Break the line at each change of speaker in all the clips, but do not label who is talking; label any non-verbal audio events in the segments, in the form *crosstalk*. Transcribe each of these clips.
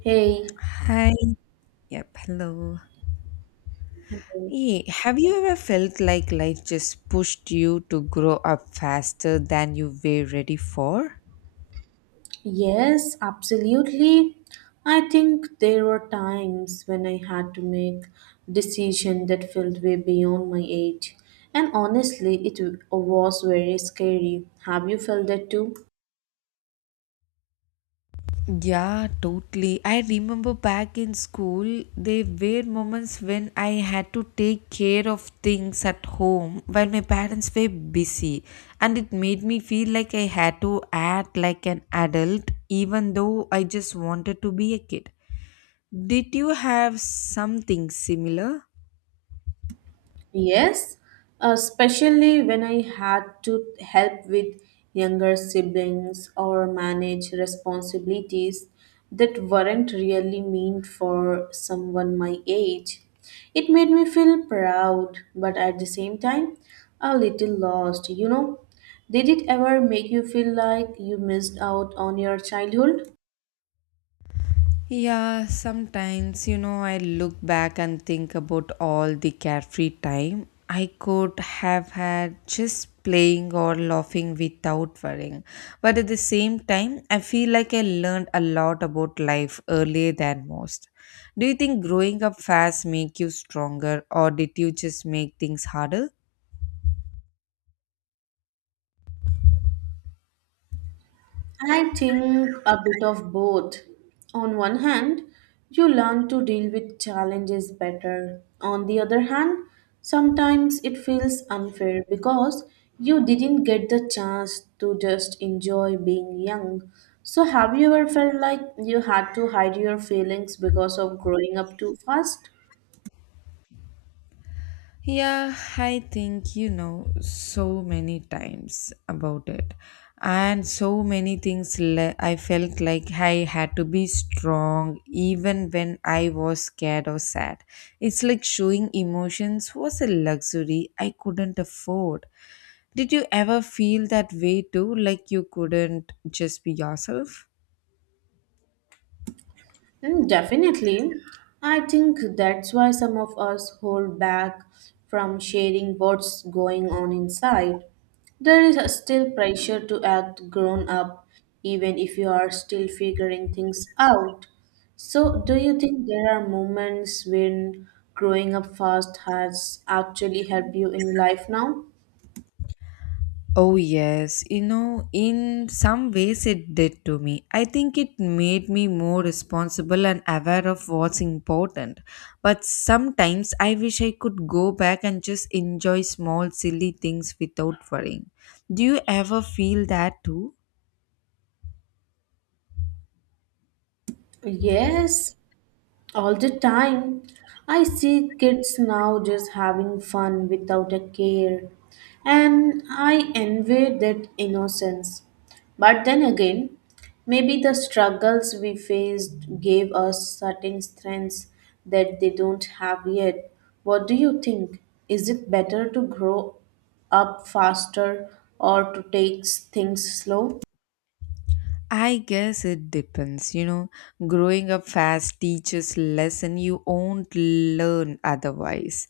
Hey,
Hi. Yep. Hello.
hello.
Hey, have you ever felt like life just pushed you to grow up faster than you were ready for?
Yes, absolutely. I think there were times when I had to make decisions that felt way beyond my age. And honestly, it was very scary. Have you felt that too?
Yeah, totally. I remember back in school, there were moments when I had to take care of things at home while my parents were busy, and it made me feel like I had to act like an adult even though I just wanted to be a kid. Did you have something similar?
Yes, especially when I had to help with younger siblings or manage responsibilities that weren't really meant for someone my age. It made me feel proud, but at the same time, a little lost. Did it ever make you feel like you missed out on your childhood?
Yeah, sometimes, you know, I look back and think about all the carefree time I could have had just playing or laughing without worrying. But at the same time, I feel like I learned a lot about life earlier than most. Do you think growing up fast make you stronger or did you just make things harder?
I think a bit of both. On one hand, you learn to deal with challenges better. On the other hand, sometimes it feels unfair because you didn't get the chance to just enjoy being young. So, have you ever felt like you had to hide your feelings because of growing up too fast?
Yeah, I think you know so many times about it, and so many things. I felt like I had to be strong even when I was scared or sad. It's like showing emotions was a luxury I couldn't afford. Did you ever feel that way too? Like you couldn't just be yourself?
Mm, definitely. I think that's why some of us hold back from sharing what's going on inside. There is a still pressure to act grown up, even if you are still figuring things out. So, do you think there are moments when growing up fast has actually helped you in life now?
Oh, yes. You know, in some ways it did to me. I think it made me more responsible and aware of what's important. But sometimes I wish I could go back and just enjoy small, silly things without worrying. Do you ever feel that too?
Yes, all the time. I see kids now just having fun without a care, and I envy that innocence. But then again, maybe the struggles we faced gave us certain strengths that they don't have yet. What do you think? Is it better to grow up faster or to take things slow?
I guess it depends. You know, growing up fast teaches lesson you won't learn otherwise.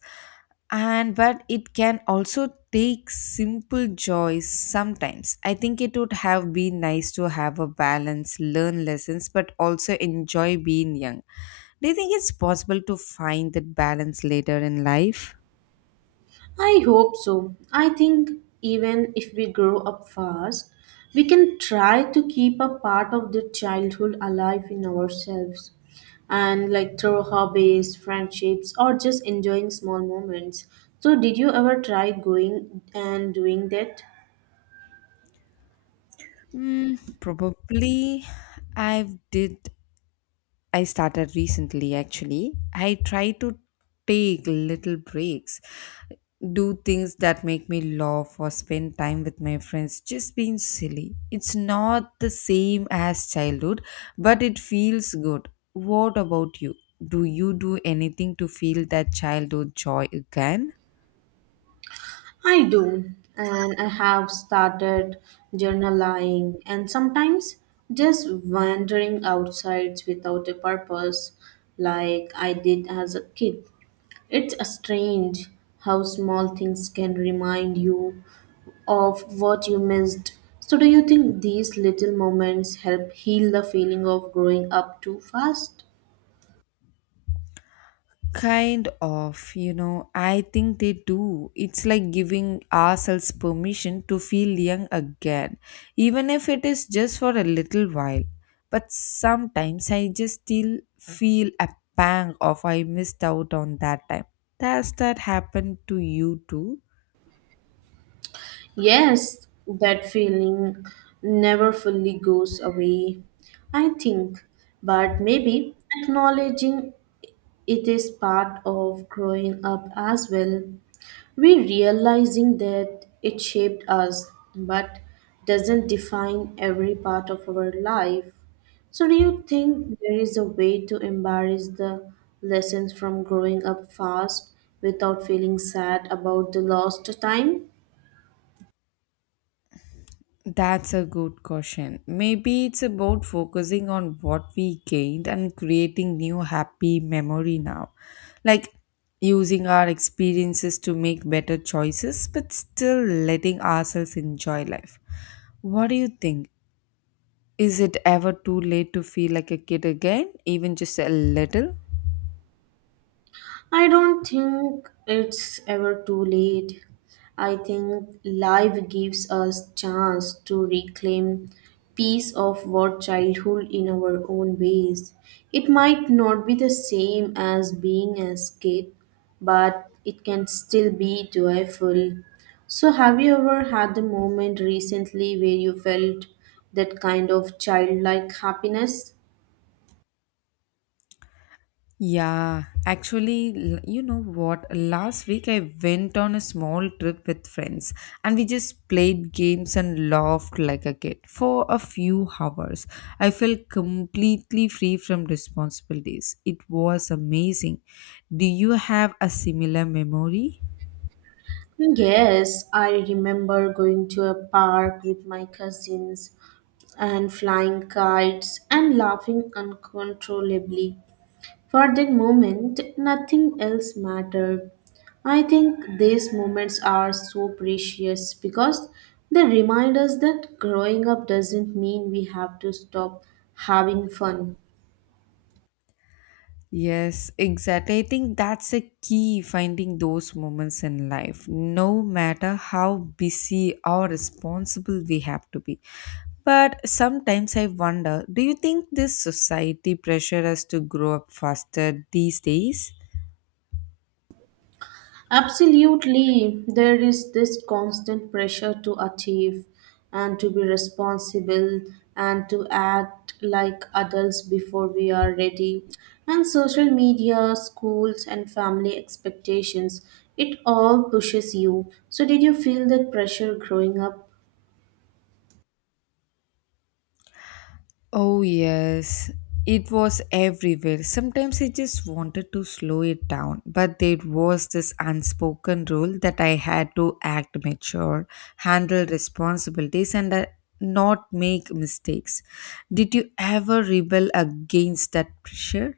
And but it can also take simple joys sometimes. I think it would have been nice to have a balance, learn lessons, but also enjoy being young. Do you think it's possible to find that balance later in life?
I hope so. I think even if we grow up fast, we can try to keep a part of the childhood alive in ourselves. And like through hobbies, friendships, or just enjoying small moments. So, did you ever try going and doing that?
Probably. I've did I started recently actually. I try to take little breaks, do things that make me laugh or spend time with my friends, just being silly. It's not the same as childhood, but it feels good. What about you? Do you do anything to feel that childhood joy again?
I do, and I have started journaling and sometimes just wandering outside without a purpose, like I did as a kid. It's strange how small things can remind you of what you missed. So, do you think these little moments help heal the feeling of growing up too fast?
Kind of, you know, I think they do. It's like giving ourselves permission to feel young again, even if it is just for a little while. But sometimes I just still feel a pang of I missed out on that time. Does that happen to you too?
Yes, that feeling never fully goes away, I think. But maybe acknowledging it is part of growing up as well. We realizing that it shaped us but doesn't define every part of our life. So, do you think there is a way to embrace the lessons from growing up fast without feeling sad about the lost time?
That's a good question. Maybe it's about focusing on what we gained and creating new happy memory now. Like using our experiences to make better choices but still letting ourselves enjoy life. What do you think? Is it ever too late to feel like a kid again, even just a little?
I don't think it's ever too late. I think life gives us chance to reclaim piece of what childhood in our own ways. It might not be the same as being a kid, but it can still be joyful. So have you ever had the moment recently where you felt that kind of childlike happiness?
Yeah, actually, you know what? Last week I went on a small trip with friends and we just played games and laughed like a kid for a few hours. I felt completely free from responsibilities. It was amazing. Do you have a similar memory?
Yes, I remember going to a park with my cousins and flying kites and laughing uncontrollably. For that moment, nothing else mattered. I think these moments are so precious because they remind us that growing up doesn't mean we have to stop having fun.
Yes, exactly. I think that's a key finding those moments in life, no matter how busy or responsible we have to be. But sometimes I wonder do you think this society pressure us to grow up faster these days?
Absolutely, there is this constant pressure to achieve and to be responsible and to act like adults before we are ready. And social media, schools, and family expectations, it all pushes you. So, did you feel that pressure growing up?
Oh, yes. It was everywhere. Sometimes I just wanted to slow it down, but there was this unspoken rule that I had to act mature, handle responsibilities, and not make mistakes. Did you ever rebel against that pressure?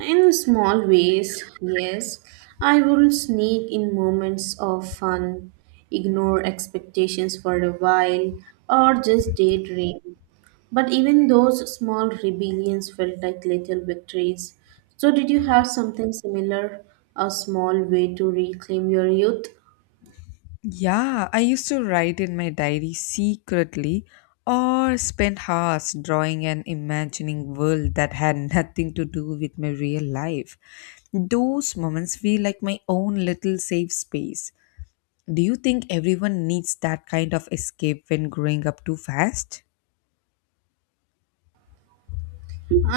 In small ways, yes, I will sneak in moments of fun, ignore expectations for a while, or just daydream. But even those small rebellions felt like little victories. So, did you have something similar? A small way to reclaim your youth?
Yeah, I used to write in my diary secretly or spend hours drawing and imagining world that had *laughs* nothing to do with my real life. Those moments feel like my own little safe space. Do you think everyone needs that kind of escape when growing up too fast?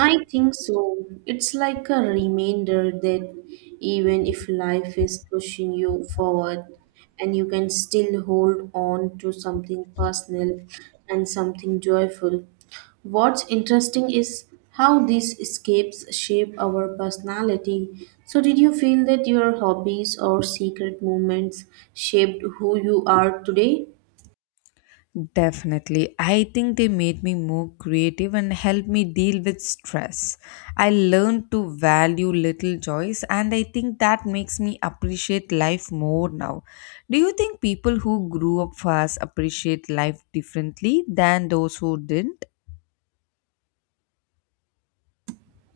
I think so. It's like a reminder that even if life is pushing you forward, and you can still hold on to something personal and something joyful. What's interesting is how these escapes shape our personality. So, did you feel that your hobbies or secret moments shaped who you are today?
Definitely. I think they made me more creative and helped me deal with stress. I learned to value little joys, and I think that makes me appreciate life more now. Do you think people who grew up fast appreciate life differently than those who didn't?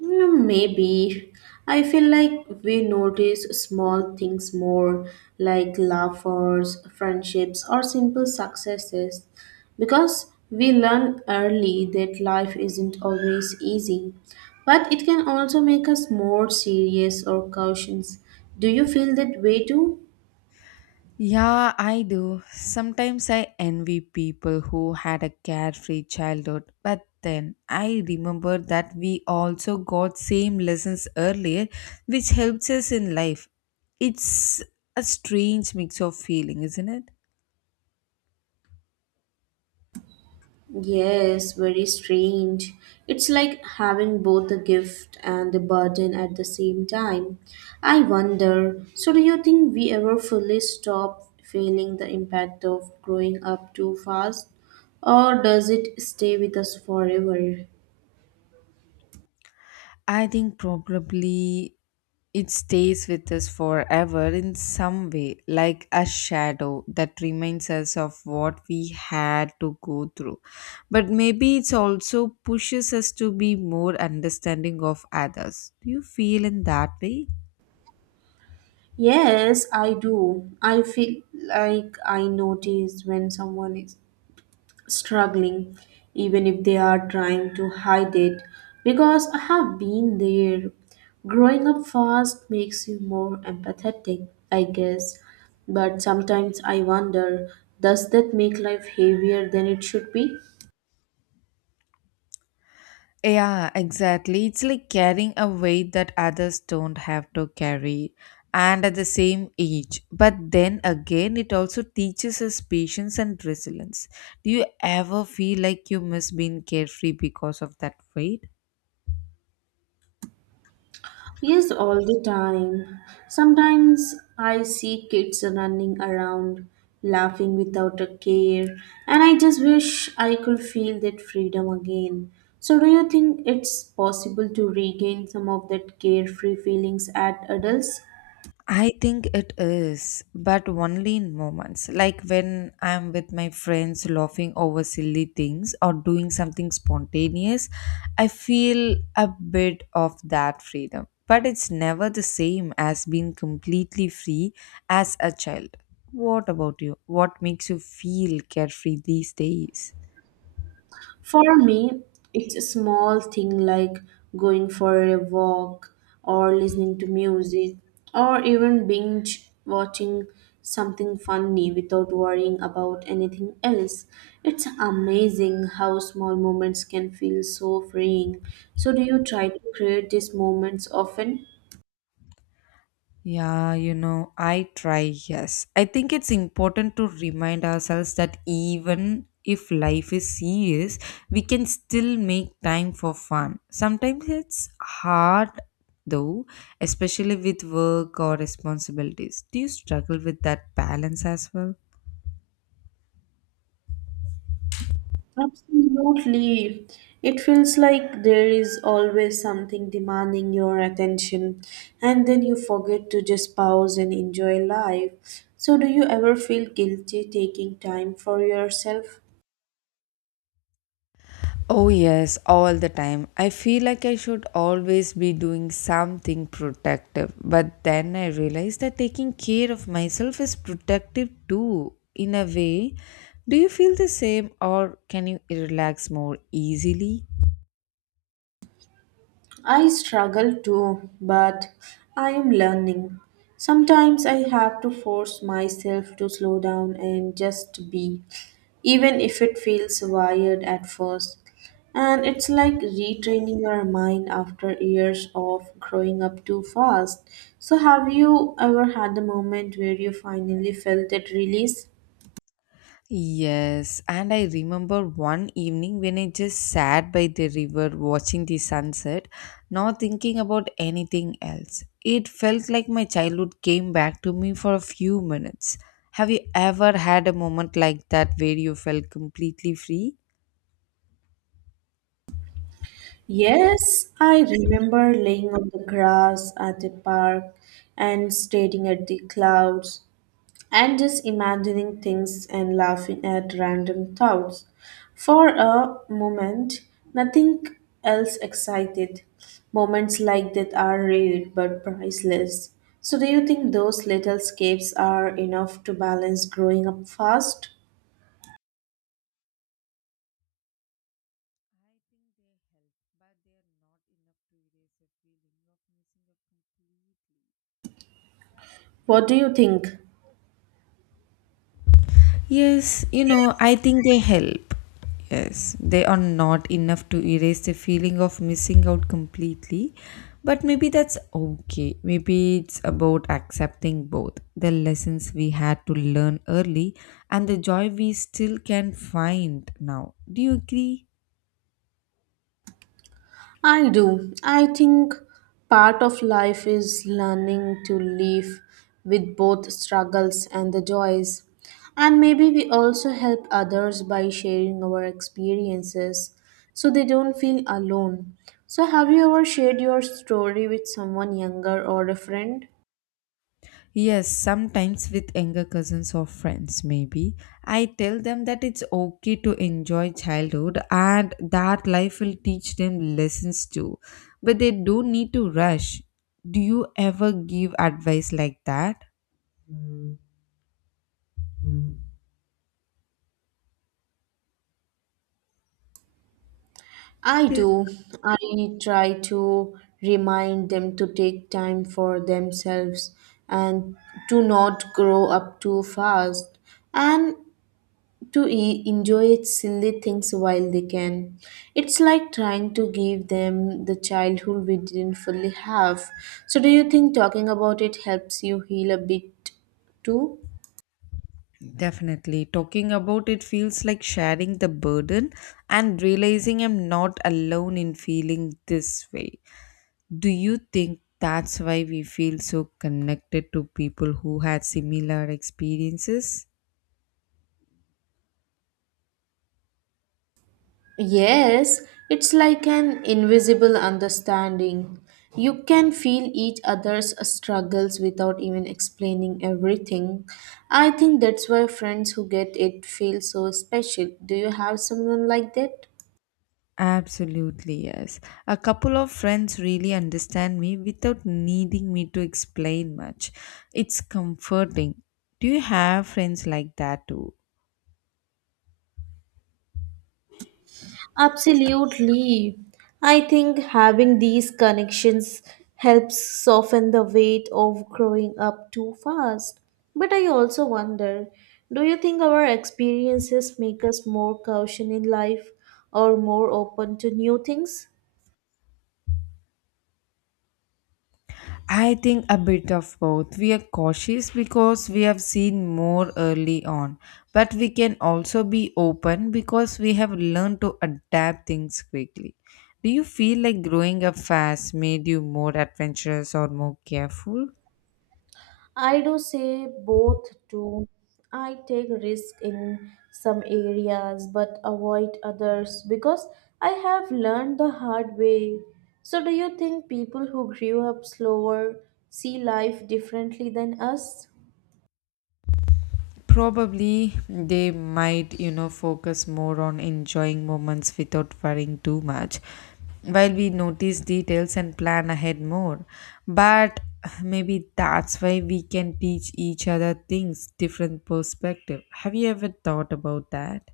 Mm, maybe. I feel like we notice small things more, like laughers, friendships, or simple successes, because we learn early that life isn't always easy. But it can also make us more serious or cautious. Do you feel that way too?
Yeah, I do. Sometimes I envy people who had a carefree childhood, but then I remember that we also got same lessons earlier, which helps us in life. It's a strange mix of feeling, isn't it?
Yes, very strange. It's like having both the gift and the burden at the same time. I wonder, so do you think we ever fully stop feeling the impact of growing up too fast? Or does it stay with us forever?
I think probably it stays with us forever in some way, like a shadow that reminds us of what we had to go through. But maybe it also pushes us to be more understanding of others. Do you feel in that way?
Yes, I do. I feel like I notice when someone is struggling even if they are trying to hide it because I have been there. Growing up fast makes you more empathetic, I guess, but sometimes I wonder, does that make life heavier than it should be?
Yeah, exactly. It's like carrying a weight that others don't have to carry and at the same age. But then again, it also teaches us patience and resilience. Do you ever feel like you miss being carefree because of that weight?
Yes, all the time. Sometimes I see kids running around, laughing without a care, and I just wish I could feel that freedom again. So, do you think it's possible to regain some of that carefree feelings at adults?
I think it is, but only in moments, like when I'm with my friends laughing over silly things or doing something spontaneous. I feel a bit of that freedom, but it's never the same as being completely free as a child. What about you? What makes you feel carefree these days?
For me, it's a small thing like going for a walk or listening to music or even binge watching something funny without worrying about anything else. It's amazing how small moments can feel so freeing. So, do you try to create these moments often?
Yeah, you know, I try, yes. I think it's important to remind ourselves that even if life is serious, we can still make time for fun. Sometimes it's hard though, especially with work or responsibilities. Do you struggle with that balance as well?
Absolutely. It feels like there is always something demanding your attention, and then you forget to just pause and enjoy life. So, do you ever feel guilty taking time for yourself?
Oh, yes, all the time. I feel like I should always be doing something protective. But then I realize that taking care of myself is protective too, in a way. Do you feel the same, or can you relax more easily?
I struggle too, but I am learning. Sometimes I have to force myself to slow down and just be, even if it feels wired at first. And it's like retraining your mind after years of growing up too fast. So, have you ever had a moment where you finally felt that release?
Yes, and I remember one evening when I just sat by the river watching the sunset, not thinking about anything else. It felt like my childhood came back to me for a few minutes. Have you ever had a moment like that where you felt completely free?
Yes, I remember laying on the grass at the park and staring at the clouds, and just imagining things and laughing at random thoughts. For a moment, nothing else excited. Moments like that are rare but priceless. So, do you think those little escapes are enough to balance growing up fast? What do you think?
Yes, you know, I think they help. Yes, they are not enough to erase the feeling of missing out completely. But maybe that's okay. Maybe it's about accepting both the lessons we had to learn early and the joy we still can find now. Do you agree?
I do. I think part of life is learning to live with both struggles and the joys. And maybe we also help others by sharing our experiences so they don't feel alone. So, have you ever shared your story with someone younger or a friend?
Yes, sometimes with younger cousins or friends, maybe. I tell them that it's okay to enjoy childhood and that life will teach them lessons too. But they don't need to rush. Do you ever give advice like that?
I
They-
do. I try to remind them to take time for themselves and to not grow up too fast. And to enjoy silly things while they can. It's like trying to give them the childhood we didn't fully have. So, do you think talking about it helps you heal a bit too?
Definitely. Talking about it feels like sharing the burden and realizing I'm not alone in feeling this way. Do you think that's why we feel so connected to people who had similar experiences?
Yes, it's like an invisible understanding. You can feel each other's struggles without even explaining everything. I think that's why friends who get it feel so special. Do you have someone like that?
Absolutely, yes. A couple of friends really understand me without needing me to explain much. It's comforting. Do you have friends like that too?
Absolutely. I think having these connections helps soften the weight of growing up too fast. But I also wonder, do you think our experiences make us more cautious in life or more open to new things?
I think a bit of both. We are cautious because we have seen more early on, but we can also be open because we have learned to adapt things quickly. Do you feel like growing up fast made you more adventurous or more careful?
I do say both too. I take risk in some areas but avoid others because I have learned the hard way. So do you think people who grew up slower see life differently than us?
Probably they might, you know, focus more on enjoying moments without worrying too much, while we notice details and plan ahead more. But maybe that's why we can teach each other things, different perspective. Have you ever thought about that?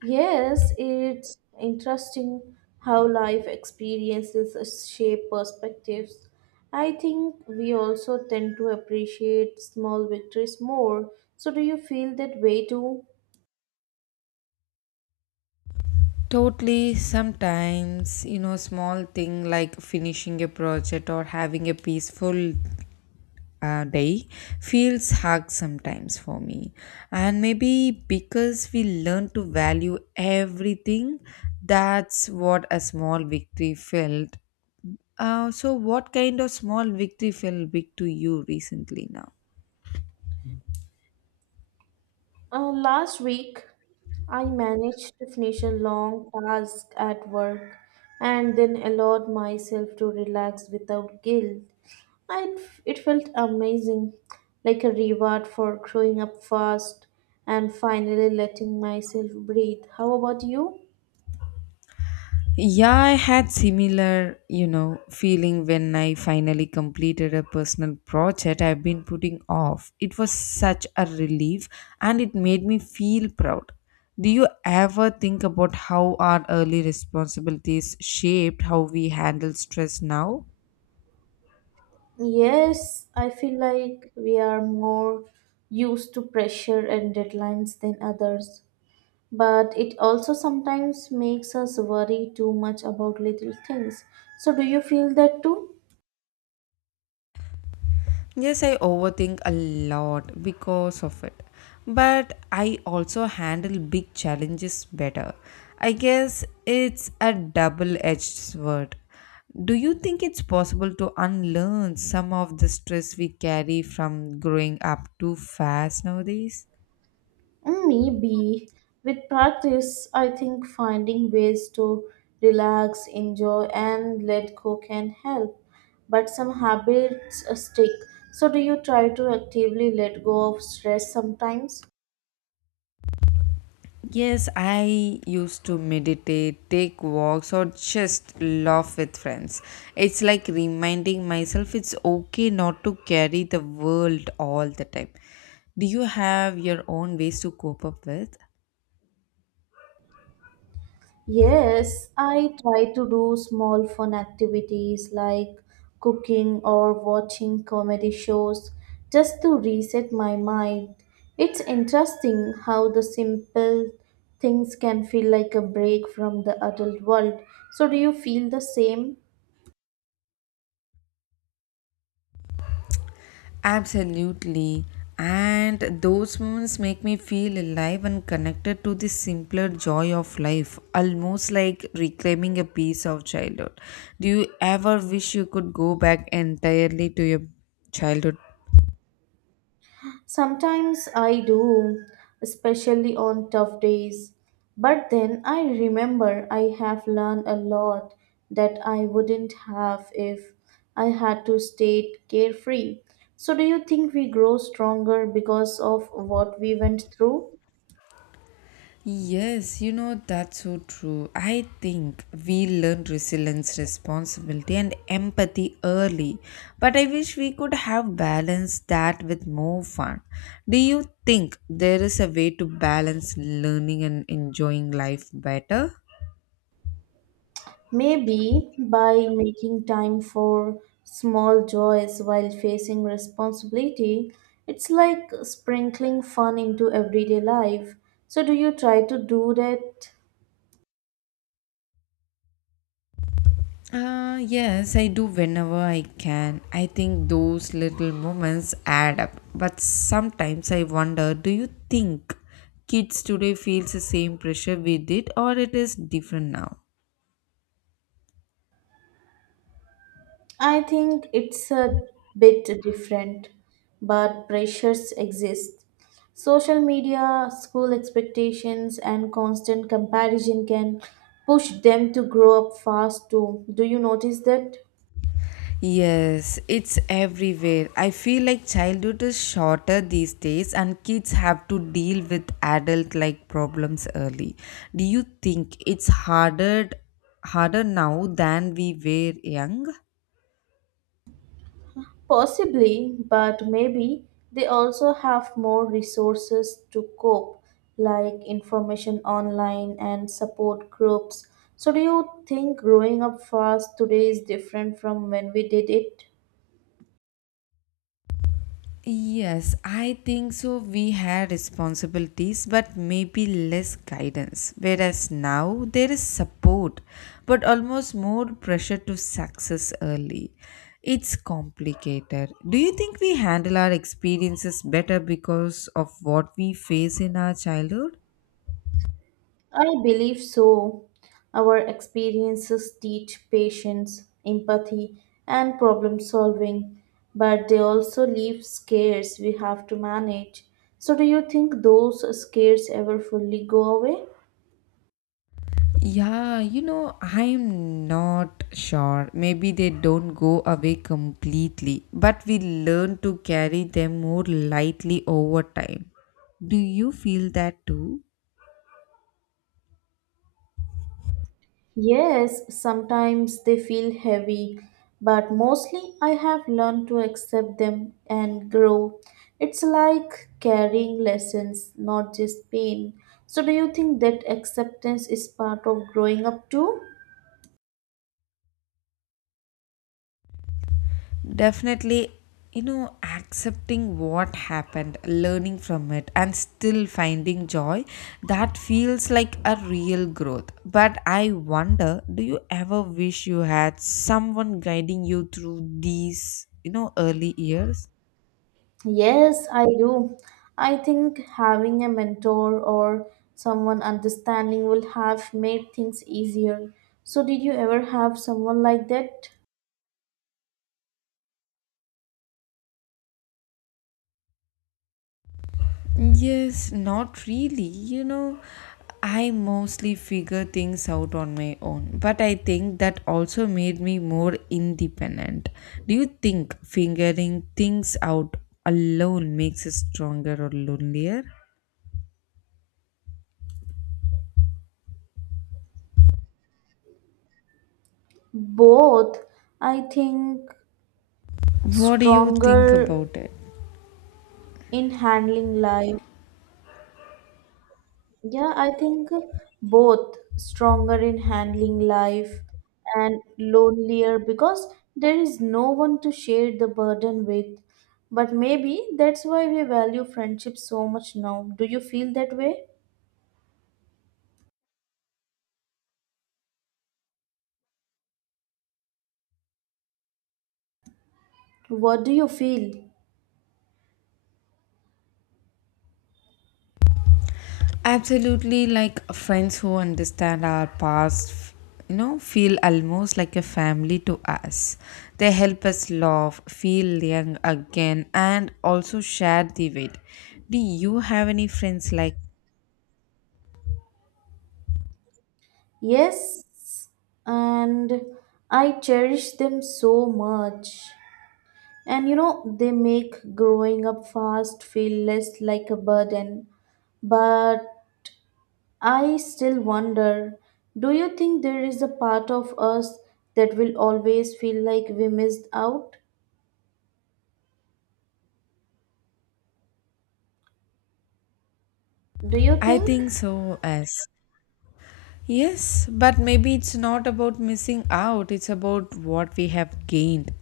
Yes, it's interesting how life experiences shape perspectives. I think we also tend to appreciate small victories more. So do you feel that way too?
Totally, sometimes, you know, small thing like finishing a project or having a peaceful day feels hard sometimes for me. And maybe because we learn to value everything, that's what a small victory felt. So, what kind of small victory felt big to you recently now?
Last week, I managed to finish a long task at work and then allowed myself to relax without guilt. I, it felt amazing, like a reward for growing up fast and finally letting myself breathe. How about you?
Yeah, I had similar, you know, feeling when I finally completed a personal project I've been putting off. It was such a relief and it made me feel proud. Do you ever think about how our early responsibilities shaped how we handle stress now?
Yes, I feel like we are more used to pressure and deadlines than others, but it also sometimes makes us worry too much about little things. So, do you feel that too?
Yes, I overthink a lot because of it. But I also handle big challenges better. I guess it's a double edged sword. Do you think it's possible to unlearn some of the stress we carry from growing up too fast nowadays?
Mm, maybe. With practice, I think finding ways to relax, enjoy, and let go can help. But some habits stick. So, do you try to actively let go of stress sometimes?
Yes, I used to meditate, take walks, or just laugh with friends. It's like reminding myself it's okay not to carry the world all the time. Do you have your own ways to cope up with?
Yes, I try to do small fun activities like cooking or watching comedy shows just to reset my mind. It's interesting how the simple things can feel like a break from the adult world. So, do you feel the same?
Absolutely. And those moments make me feel alive and connected to the simpler joy of life, almost like reclaiming a piece of childhood. Do you ever wish you could go back entirely to your childhood?
Sometimes I do, especially on tough days. But then I remember I have learned a lot that I wouldn't have if I had to stay carefree. So, do you think we grow stronger because of what we went through?
Yes, you know, that's so true. I think we learn resilience, responsibility, and empathy early. But I wish we could have balanced that with more fun. Do you think there is a way to balance learning and enjoying life better?
Maybe by making time for small joys while facing responsibility, it's like sprinkling fun into everyday life. So, do you try to do that?
Yes, I do whenever I can. I think those little moments add up. But sometimes I wonder do you think kids today feels the same pressure we did or it is different now?
I think it's a bit different, but pressures exist. Social media, school expectations, and constant comparison can push them to grow up fast too. Do you notice that?
Yes, it's everywhere. I feel like childhood is shorter these days and kids have to deal with adult like problems early. Do you think it's harder now than we were young?
Possibly, but maybe they also have more resources to cope, like information online and support groups. So, do you think growing up fast today is different from when we did it?
Yes, I think so. We had responsibilities, but maybe less guidance. Whereas now there is support, but almost more pressure to success early. It's complicated. Do you think we handle our experiences better because of what we face in our childhood?
I believe so. Our experiences teach patience, empathy, and problem solving, but they also leave scares we have to manage. So, do you think those scares ever fully go away?
Yeah, you know, I'm not sure. Maybe they don't go away completely, but we learn to carry them more lightly over time. Do you feel that too?
Yes, sometimes they feel heavy, but mostly I have learned to accept them and grow. It's like carrying lessons, not just pain. So, do you think that acceptance is part of growing up too?
Definitely, you know, accepting what happened, learning from it, and still finding joy, that feels like a real growth. But I wonder, do you ever wish you had someone guiding you through these, you know, early years?
Yes, I do. I think having a mentor or someone understanding will have made things easier. So, did you ever have someone like that?
Yes, not really. You know, I mostly figure things out on my own, but I think that also made me more independent. Do you think figuring things out alone makes us stronger or lonelier?
Both. I think
What do you think
stronger
about it?
in handling life. Yeah, I think both stronger in handling life and lonelier because there is no one to share the burden with. But maybe that's why we value friendship so much now. Do you feel that way? What do you feel?
Absolutely, like friends who understand our past, you know, feel almost like a family to us. They help us laugh, feel young again, and also share the weight. Do you have any friends like?
Yes, and I cherish them so much. And you know, they make growing up fast feel less like a burden. But I still wonder, do you think there is a part of us that will always feel like we missed out? Do you
I
think?
think so, as yes, but maybe it's not about missing out, it's about what we have gained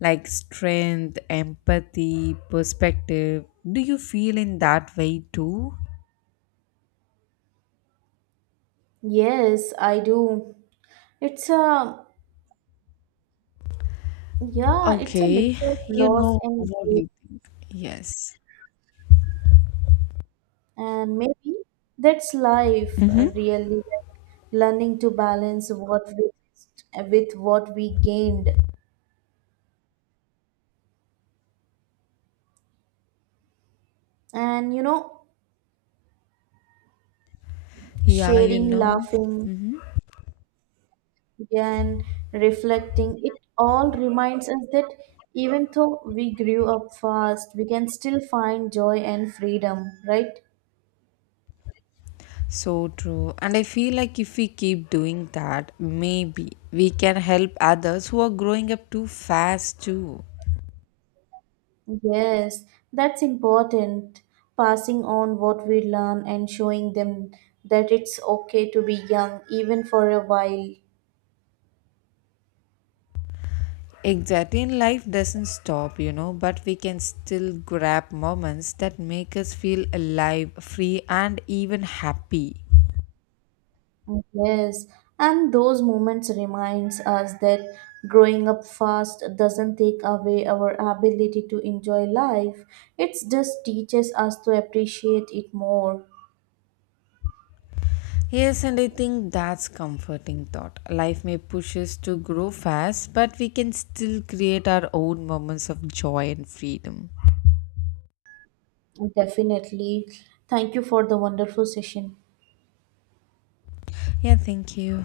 like strength, empathy, perspective. Do you feel in that way too?
Yes, I do. It's a, yeah, it's a
Okay,
mix of
you
loss
know,
and
what do
gain.
you think? Yes.
And maybe that's life,
Mm-hmm.
really, like learning to balance what we missed with what we gained. And you know,
Yeah, you
sharing,
know.
laughing,
Hmm.
and reflecting, it all reminds us that even though we grew up fast, we can still find joy and freedom, right?
So true. And I feel like if we keep doing that, maybe we can help others who are growing up too fast too.
Yes, that's important. Passing on what we learn and showing them that it's okay to be young, even for a while.
Exactly. And life doesn't stop, you know, but we can still grab moments that make us feel alive, free, and even happy.
Yes, and those moments reminds us that growing up fast doesn't take away our ability to enjoy life. It just teaches us to appreciate it more.
Yes, and I think that's comforting thought. Life may push us to grow fast, but we can still create our own moments of joy and freedom.
Definitely. Thank you for the wonderful session.
Yeah, thank you.